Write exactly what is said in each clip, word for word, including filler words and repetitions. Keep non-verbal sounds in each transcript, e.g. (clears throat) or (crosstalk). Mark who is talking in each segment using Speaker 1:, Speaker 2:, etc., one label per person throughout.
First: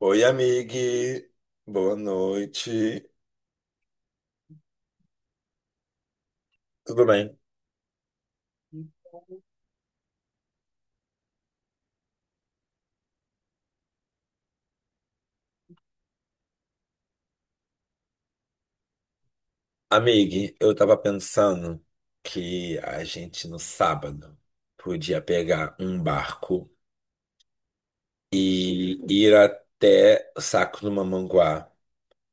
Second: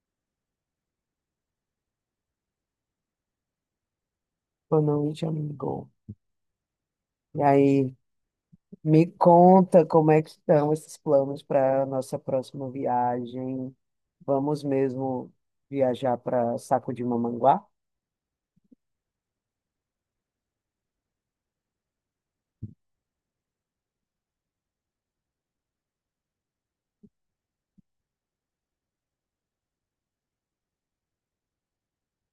Speaker 1: Oi, amigue. Boa noite.
Speaker 2: Boa noite, amigo.
Speaker 1: Tudo bem?
Speaker 2: E aí, me conta como é que estão esses planos para a nossa próxima viagem. Vamos mesmo viajar para Saco de Mamanguá?
Speaker 1: Amigue, eu tava pensando que a gente no sábado podia pegar um barco e ir até o Saco do Mamanguá.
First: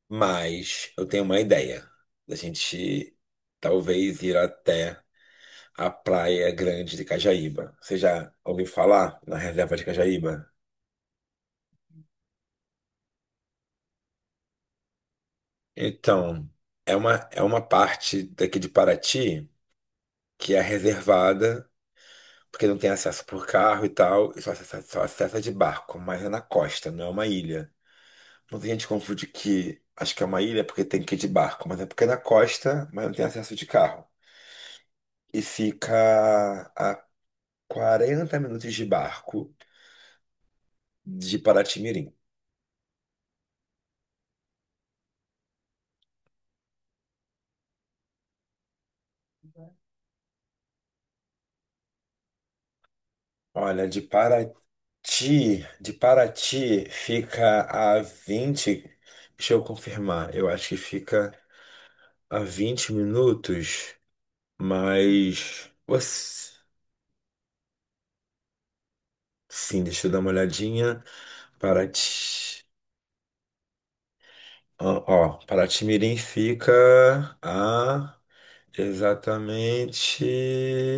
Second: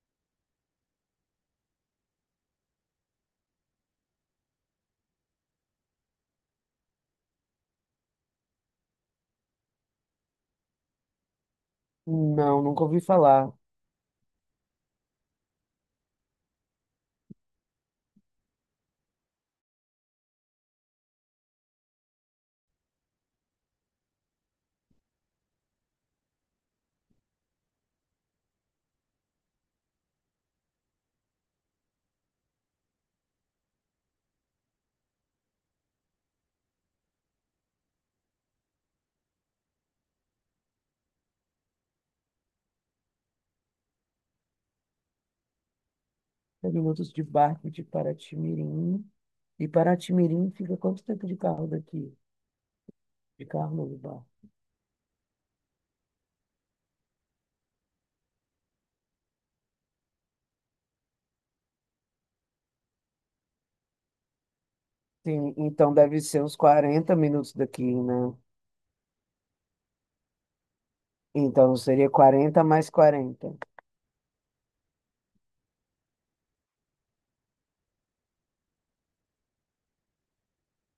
Speaker 1: Mas eu tenho uma ideia, da gente talvez ir até a Praia Grande de Cajaíba. Você já ouviu falar na reserva de Cajaíba?
Speaker 2: Não, nunca ouvi falar.
Speaker 1: Então, é uma, é uma parte daqui de Paraty, que é reservada, porque não tem acesso por carro e tal, e só acessa, só acessa de barco, mas é na costa, não é uma ilha. Muita gente confunde que acho que é uma ilha porque tem que ir de barco, mas é porque é na costa, mas não tem acesso de carro. E fica a quarenta minutos de barco de Paraty-Mirim.
Speaker 2: É minutos de barco de Paraty-Mirim. E Paraty-Mirim fica quanto tempo de carro daqui? De carro no
Speaker 1: Olha, de
Speaker 2: lugar?
Speaker 1: Paraty, de Paraty fica a vinte, deixa eu confirmar, eu acho que fica a vinte minutos.
Speaker 2: Sim,
Speaker 1: Mas.
Speaker 2: então deve ser uns
Speaker 1: Ups,
Speaker 2: quarenta minutos daqui, né?
Speaker 1: sim, deixa eu dar uma olhadinha.
Speaker 2: Então seria quarenta
Speaker 1: Paraty.
Speaker 2: mais quarenta.
Speaker 1: Ó, ó, Paraty-Mirim fica a. Exatamente.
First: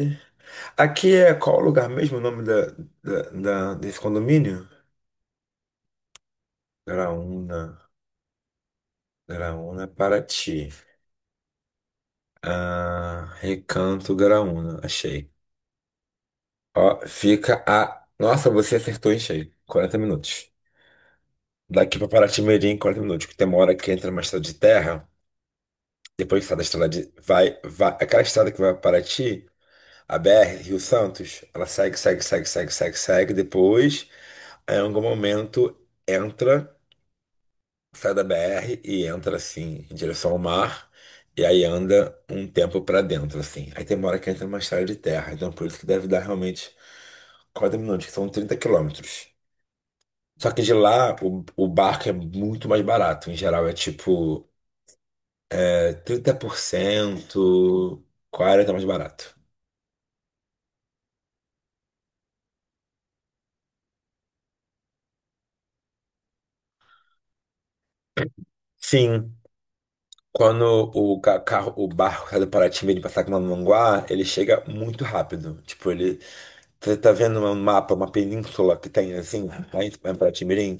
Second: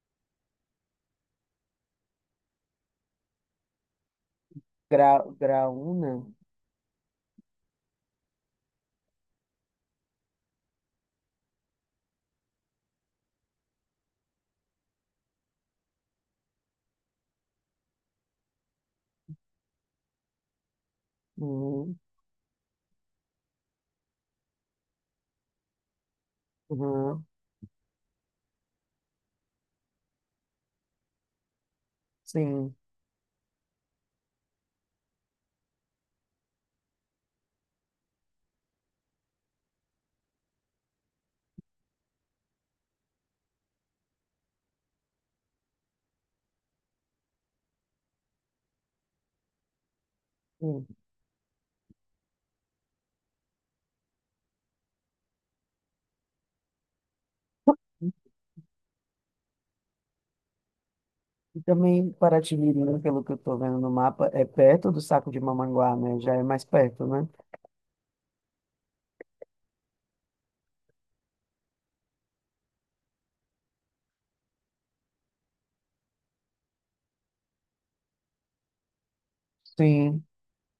Speaker 1: Aqui é qual o lugar mesmo, o nome da, da, da- desse condomínio?
Speaker 2: Grau, grau um, né?
Speaker 1: Graúna. Graúna, Paraty. Ah, Recanto Graúna, achei. Ó, fica a. Nossa, você acertou em cheio. quarenta minutos. Daqui
Speaker 2: Uhum.
Speaker 1: para Paraty-Mirim, quarenta minutos, que tem uma hora que entra uma estrada de terra. Depois que sai da estrada de.
Speaker 2: Uhum.
Speaker 1: Vai, vai. Aquela estrada que vai para Paraty, a B R, Rio Santos, ela segue, segue, segue, segue,
Speaker 2: Sim.
Speaker 1: segue, segue. Depois, em algum momento, entra, sai da B R e entra assim, em direção ao mar. E aí anda um tempo para dentro, assim. Aí tem uma hora que entra numa estrada de terra. Então, por isso que deve dar realmente quarenta minutos, que são trinta quilômetros. Só que de
Speaker 2: Sim.
Speaker 1: lá, o, o barco é muito mais barato. Em geral, é tipo é trinta por cento, quarenta por cento mais barato.
Speaker 2: E também Paraty-Mirim, pelo que eu estou vendo no mapa, é perto do Saco de Mamanguá, né? Já é mais perto, né?
Speaker 1: Sim, quando o ca- carro, o barco sai do Paraty, em vez de passar com Manguá, ele chega muito rápido. Tipo, ele. Você tá vendo um mapa, uma península que tem assim, lá em em
Speaker 2: Sim,
Speaker 1: Paraty-Mirim?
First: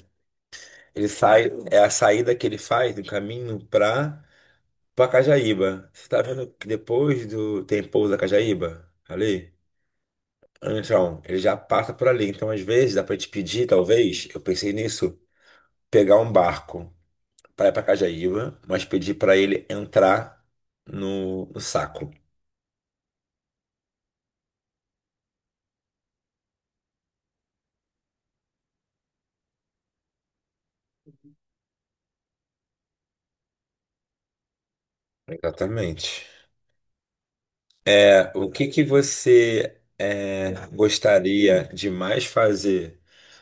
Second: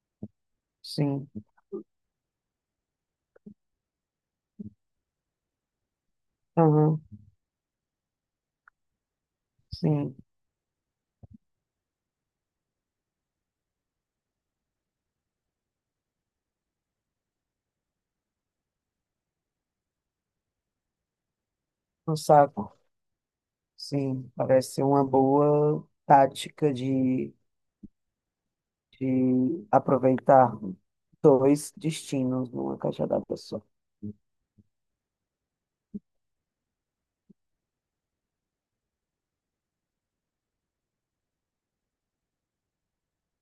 Speaker 1: Ele
Speaker 2: sim.
Speaker 1: sai, é a saída que ele faz do caminho pra Cajaíba. Você tá vendo que
Speaker 2: Aham,
Speaker 1: depois do. Tem pouso da Cajaíba? Ali?
Speaker 2: sim.
Speaker 1: Então, ele já passa por ali. Então, às vezes, dá pra te pedir, talvez, eu pensei nisso, pegar um barco, para ir para Cajaíba, mas pedi para ele entrar no, no saco.
Speaker 2: No saco. Sim, parece ser uma boa tática de de aproveitar dois destinos numa caixa d'água só.
Speaker 1: Exatamente. É, o que que você é, gostaria de mais fazer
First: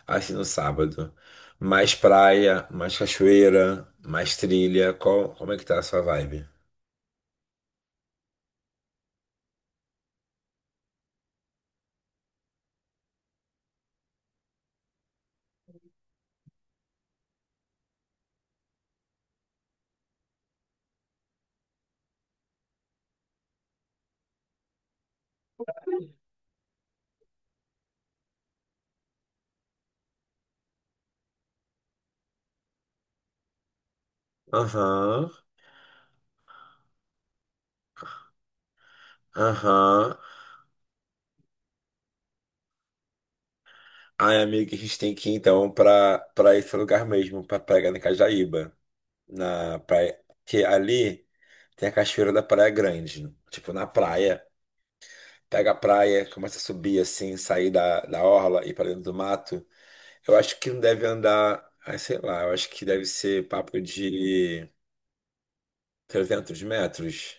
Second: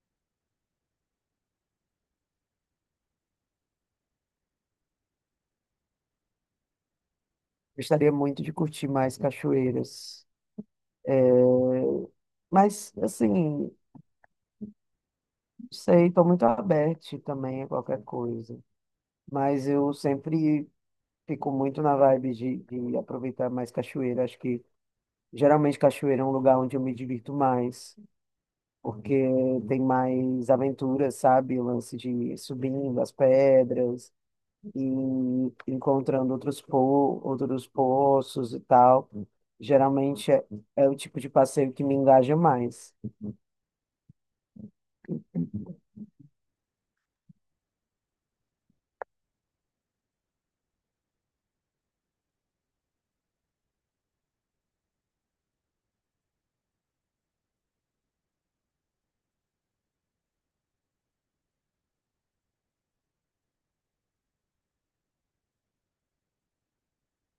Speaker 1: assim no sábado? Mais praia, mais cachoeira, mais trilha? Qual, como é que tá a sua vibe?
Speaker 2: Gostaria muito de curtir mais cachoeiras. Mas, assim, não sei, estou muito aberto também a qualquer coisa. Mas eu sempre fico muito na vibe de, de aproveitar mais cachoeira. Acho que geralmente cachoeira é um lugar onde eu me divirto mais, porque tem mais aventuras, sabe? O lance de ir subindo as pedras e
Speaker 1: Aham,
Speaker 2: encontrando outros, po outros poços e tal.
Speaker 1: aham.
Speaker 2: Geralmente é, é o tipo de passeio que me engaja mais,
Speaker 1: Ai, amigo, a gente tem que ir então pra, pra esse lugar mesmo, pra pegar na Cajaíba. Na praia. Que ali tem a cachoeira da Praia Grande, né? Tipo, na praia. Pega a praia, começa a subir assim, sair da, da orla e ir para dentro do mato. Eu acho que não deve andar, ah, sei lá, eu acho que deve ser papo de trezentos metros.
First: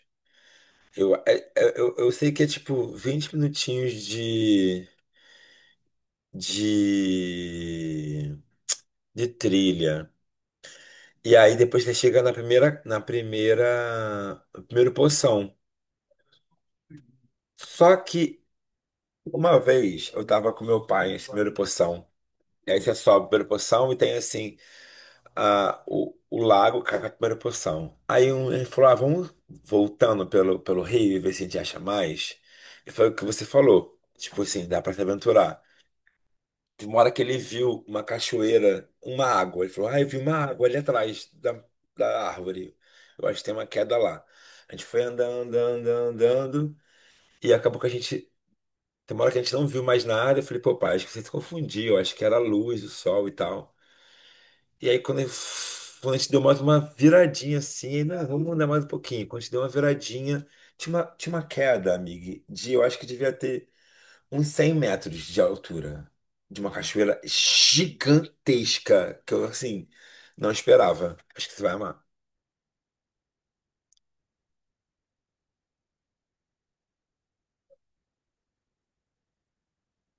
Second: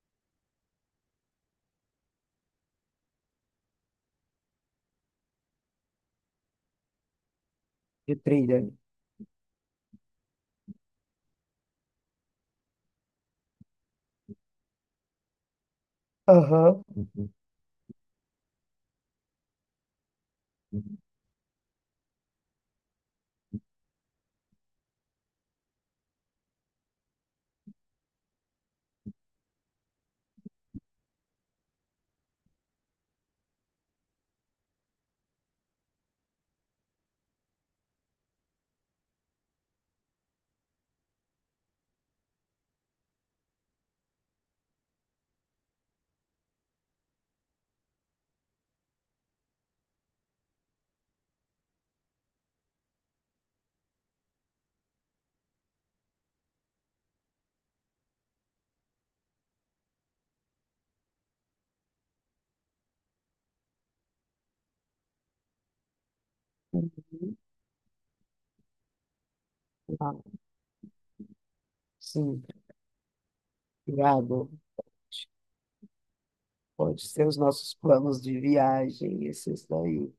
Speaker 1: Eu, é- é- eu, eu sei que é tipo vinte minutinhos de,
Speaker 2: de
Speaker 1: de,
Speaker 2: trilha.
Speaker 1: de trilha. E aí depois você chega na primeira, na primeira, no primeiro poção.
Speaker 2: Aham.
Speaker 1: Só que Uma vez eu tava com meu pai em primeira posição. E aí você sobe a primeira posição e tem assim a, o, o lago com a primeira posição. Aí um, ele falou: ah, vamos voltando pelo, pelo rio e ver se a gente acha mais. E foi o que você falou. Tipo assim, dá pra se aventurar. Tem uma hora que ele viu uma cachoeira, uma água. Ele falou: ah, eu vi uma água ali atrás da, da árvore. Eu acho que tem uma queda lá. A gente foi andando, andando, andando. E acabou que a gente tem uma hora que a gente não viu mais nada. Eu falei, pô, pai, acho que você se confundiu. Acho que era a luz, o sol e tal. E aí, quando, eu- quando a gente deu mais uma viradinha assim, não, vamos andar mais um pouquinho. Quando a gente deu uma viradinha, tinha uma, tinha uma queda, amigo, de eu acho que devia ter uns cem metros de altura, de uma cachoeira gigantesca, que eu, assim,
Speaker 2: Ah,
Speaker 1: não esperava. Acho que você vai amar.
Speaker 2: sim, obrigado. Pode ser os nossos planos de viagem, esses daí.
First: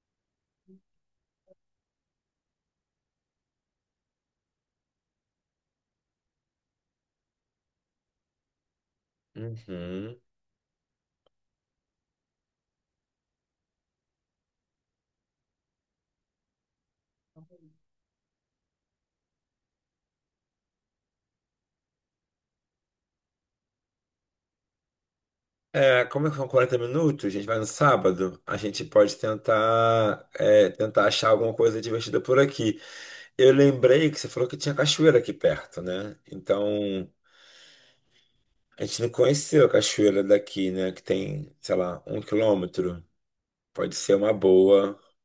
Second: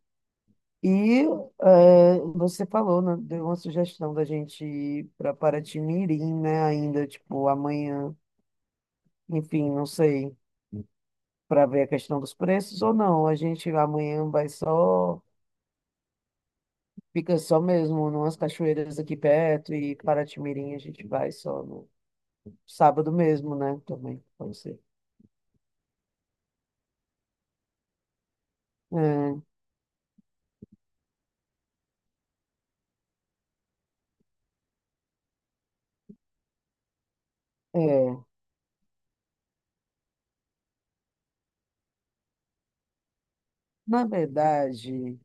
Speaker 2: E é, você falou, né, deu uma sugestão da gente ir para Paraty-Mirim, né? Ainda, tipo, amanhã, enfim, não
Speaker 1: Uhum.
Speaker 2: sei, para ver a questão dos preços ou não. A gente amanhã vai só, fica só mesmo numas cachoeiras aqui perto, e Paraty-Mirim a gente vai só no sábado mesmo, né? Também, pode ser.
Speaker 1: É, como são quarenta minutos, a gente vai no sábado, a gente pode
Speaker 2: É,
Speaker 1: tentar, é, tentar achar alguma coisa divertida por aqui. Eu lembrei que você falou que tinha cachoeira aqui perto, né? Então,
Speaker 2: é,
Speaker 1: a gente não conheceu a cachoeira daqui, né? Que tem, sei lá, um quilômetro. Pode
Speaker 2: Na
Speaker 1: ser uma boa.
Speaker 2: verdade,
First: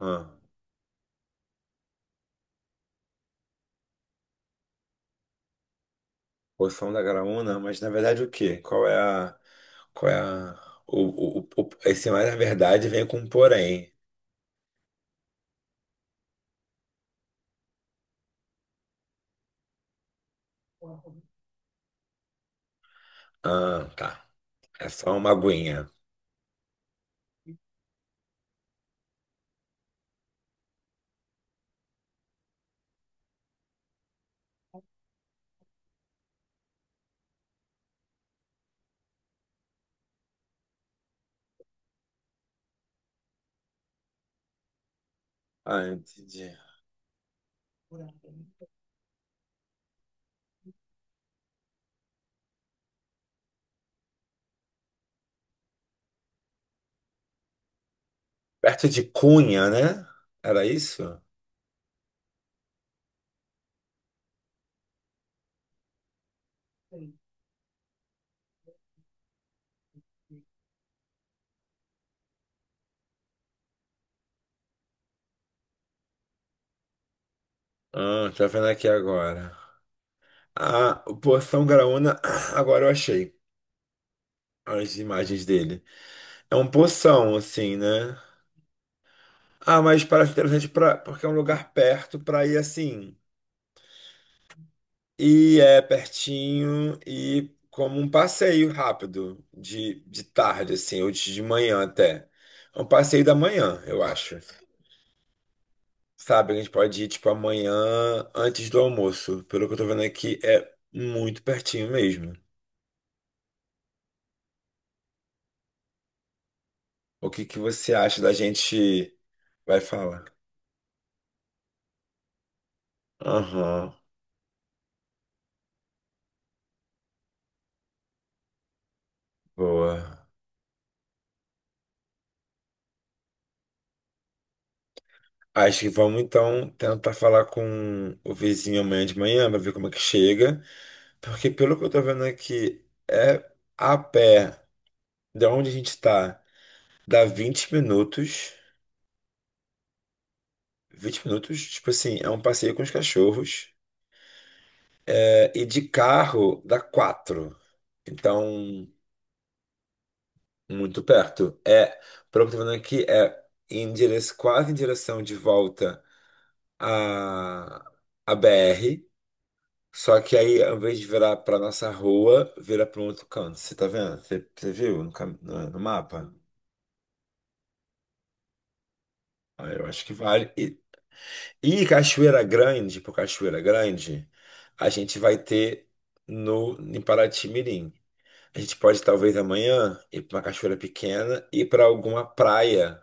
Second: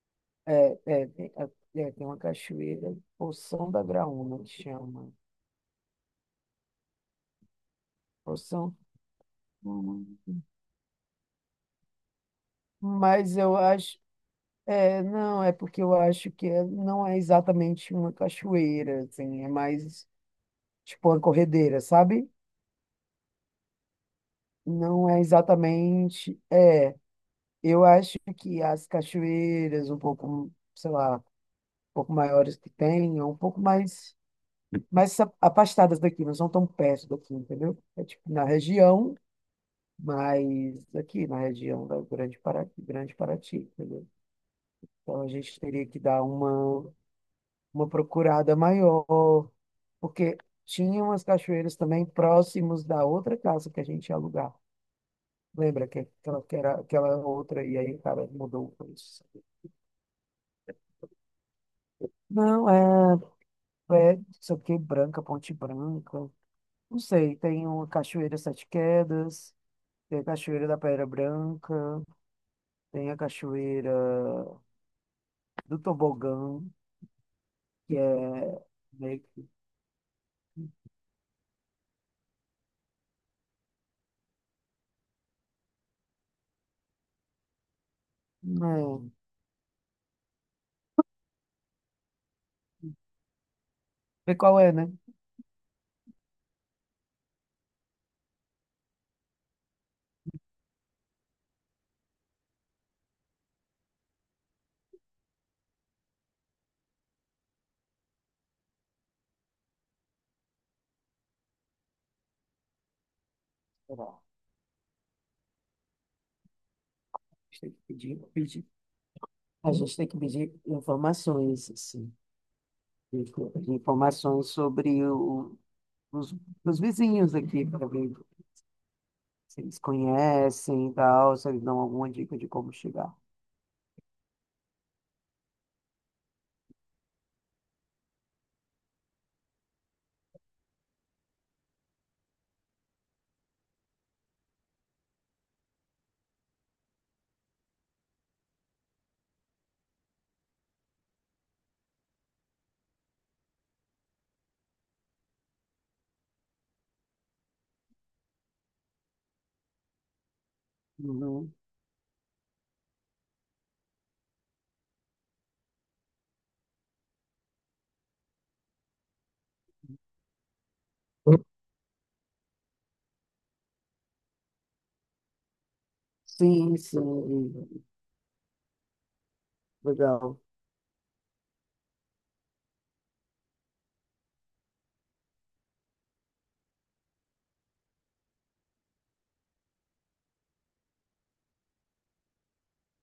Speaker 1: Ah,
Speaker 2: é, é, é, é, tem uma cachoeira, Poção da Graúna, que chama.
Speaker 1: Poção da Graúna, mas na verdade o quê?
Speaker 2: Poção.
Speaker 1: Qual é a. Qual
Speaker 2: Hum.
Speaker 1: é a. O, o, o, esse mais na verdade vem com um
Speaker 2: Mas eu
Speaker 1: porém.
Speaker 2: acho, é, não, é porque eu acho que é- não é exatamente uma cachoeira, assim, é mais tipo uma corredeira, sabe?
Speaker 1: Ah, tá. É
Speaker 2: Não
Speaker 1: só
Speaker 2: é
Speaker 1: uma aguinha.
Speaker 2: exatamente, é, eu acho que as cachoeiras um pouco, sei lá, um pouco maiores que tem, é um pouco mais, mais a- afastadas daqui, não são tão perto daqui, entendeu? É tipo na região, mas aqui na região da Grande Paraty, Grande Paraty, entendeu? Então a gente
Speaker 1: Ah,
Speaker 2: teria que dar
Speaker 1: entendi.
Speaker 2: uma uma procurada maior, porque tinha umas cachoeiras também próximos da outra casa que a gente ia alugar. Lembra que aquela, que era aquela outra, e aí o cara mudou
Speaker 1: Perto de
Speaker 2: isso.
Speaker 1: Cunha, né? Era isso?
Speaker 2: Não, é, é, não sei o que, Branca, Ponte Branca. Não sei, tem uma Cachoeira Sete Quedas, tem a Cachoeira da Pedra Branca, tem a Cachoeira do Tobogã, que
Speaker 1: Ah, tô
Speaker 2: é
Speaker 1: vendo aqui
Speaker 2: meio que.
Speaker 1: agora. Ah, o Poção Graúna, (clears throat) agora eu achei as imagens dele. É um poção, assim, né?
Speaker 2: Não,
Speaker 1: Ah, mas parece interessante pra, porque é um lugar perto pra ir assim.
Speaker 2: vê qual é, né?
Speaker 1: E é pertinho e como um passeio rápido, de, de tarde, assim, ou de de manhã até. É um passeio da manhã, eu acho. Sabe, a gente pode ir, tipo, amanhã antes do almoço. Pelo que eu tô vendo aqui, é muito pertinho mesmo.
Speaker 2: Sei lá,
Speaker 1: O que que
Speaker 2: tem que
Speaker 1: você
Speaker 2: pedir,
Speaker 1: acha da
Speaker 2: pedir.
Speaker 1: gente
Speaker 2: A
Speaker 1: vai
Speaker 2: gente tem que
Speaker 1: falar?
Speaker 2: pedir informações, assim,
Speaker 1: Aham,
Speaker 2: informações sobre o- os, os vizinhos aqui, para ver se eles
Speaker 1: boa.
Speaker 2: conhecem e tal, se eles dão alguma dica de como chegar.
Speaker 1: Acho que vamos então tentar falar com o vizinho amanhã de manhã pra ver como é que chega. Porque pelo que eu tô vendo aqui, é a pé de onde a gente tá, dá vinte minutos. Vinte minutos, tipo assim, é um passeio com os cachorros. É, e de carro dá quatro. Então, muito
Speaker 2: Uhum.
Speaker 1: perto. É, pelo que eu tô vendo aqui, é em dire... quase em direção de volta à, à B R. Só que aí, ao invés de virar para nossa rua, vira para um outro canto. Você tá vendo? Você, você viu no, cam- no, no mapa?
Speaker 2: Sim, sim,
Speaker 1: Ah, eu acho que
Speaker 2: legal.
Speaker 1: vale. E, e Cachoeira Grande, por Cachoeira Grande, a gente vai ter no, em Paraty Mirim. A gente pode talvez amanhã ir para uma cachoeira pequena e para alguma praia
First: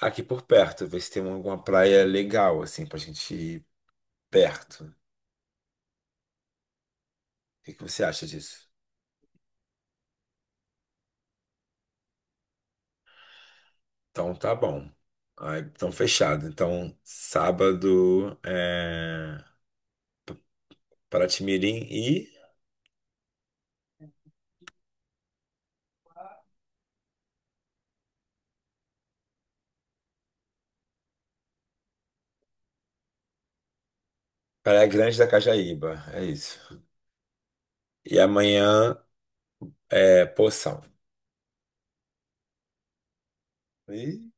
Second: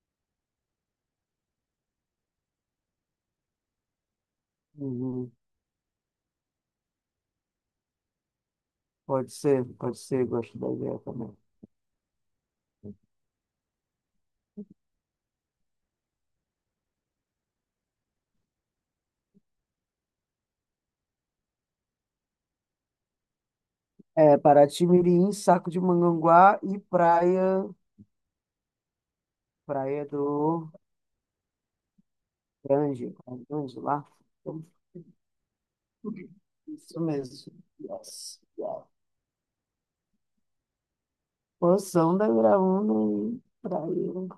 Speaker 1: aqui por perto, ver se tem alguma praia legal assim pra gente ir perto. O
Speaker 2: Uhum.
Speaker 1: que que você acha disso?
Speaker 2: Pode ser, pode ser, gosto da ideia também.
Speaker 1: Então tá bom. Ah, então fechado. Então sábado é Paraty-Mirim e
Speaker 2: É, Paraty-Mirim, Saco de Manganguá e Praia, Praia do Grande, Grande lá. Então,
Speaker 1: Praia Grande da Cajaíba, é isso.
Speaker 2: isso mesmo.
Speaker 1: E
Speaker 2: Yes, yes.
Speaker 1: amanhã é Poção.
Speaker 2: Poção da Graúna e praia.
Speaker 1: E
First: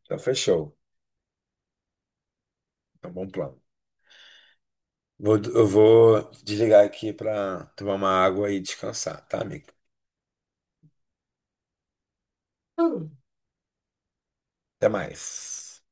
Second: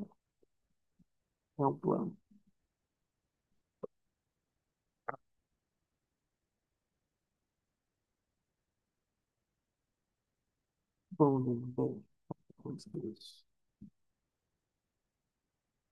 Speaker 1: então fechou.
Speaker 2: É um plano.
Speaker 1: É um bom plano. Vou- eu vou desligar aqui pra tomar uma água e descansar, tá, amigo?
Speaker 2: Bom, bom, bom. Vamos ver.
Speaker 1: Até mais.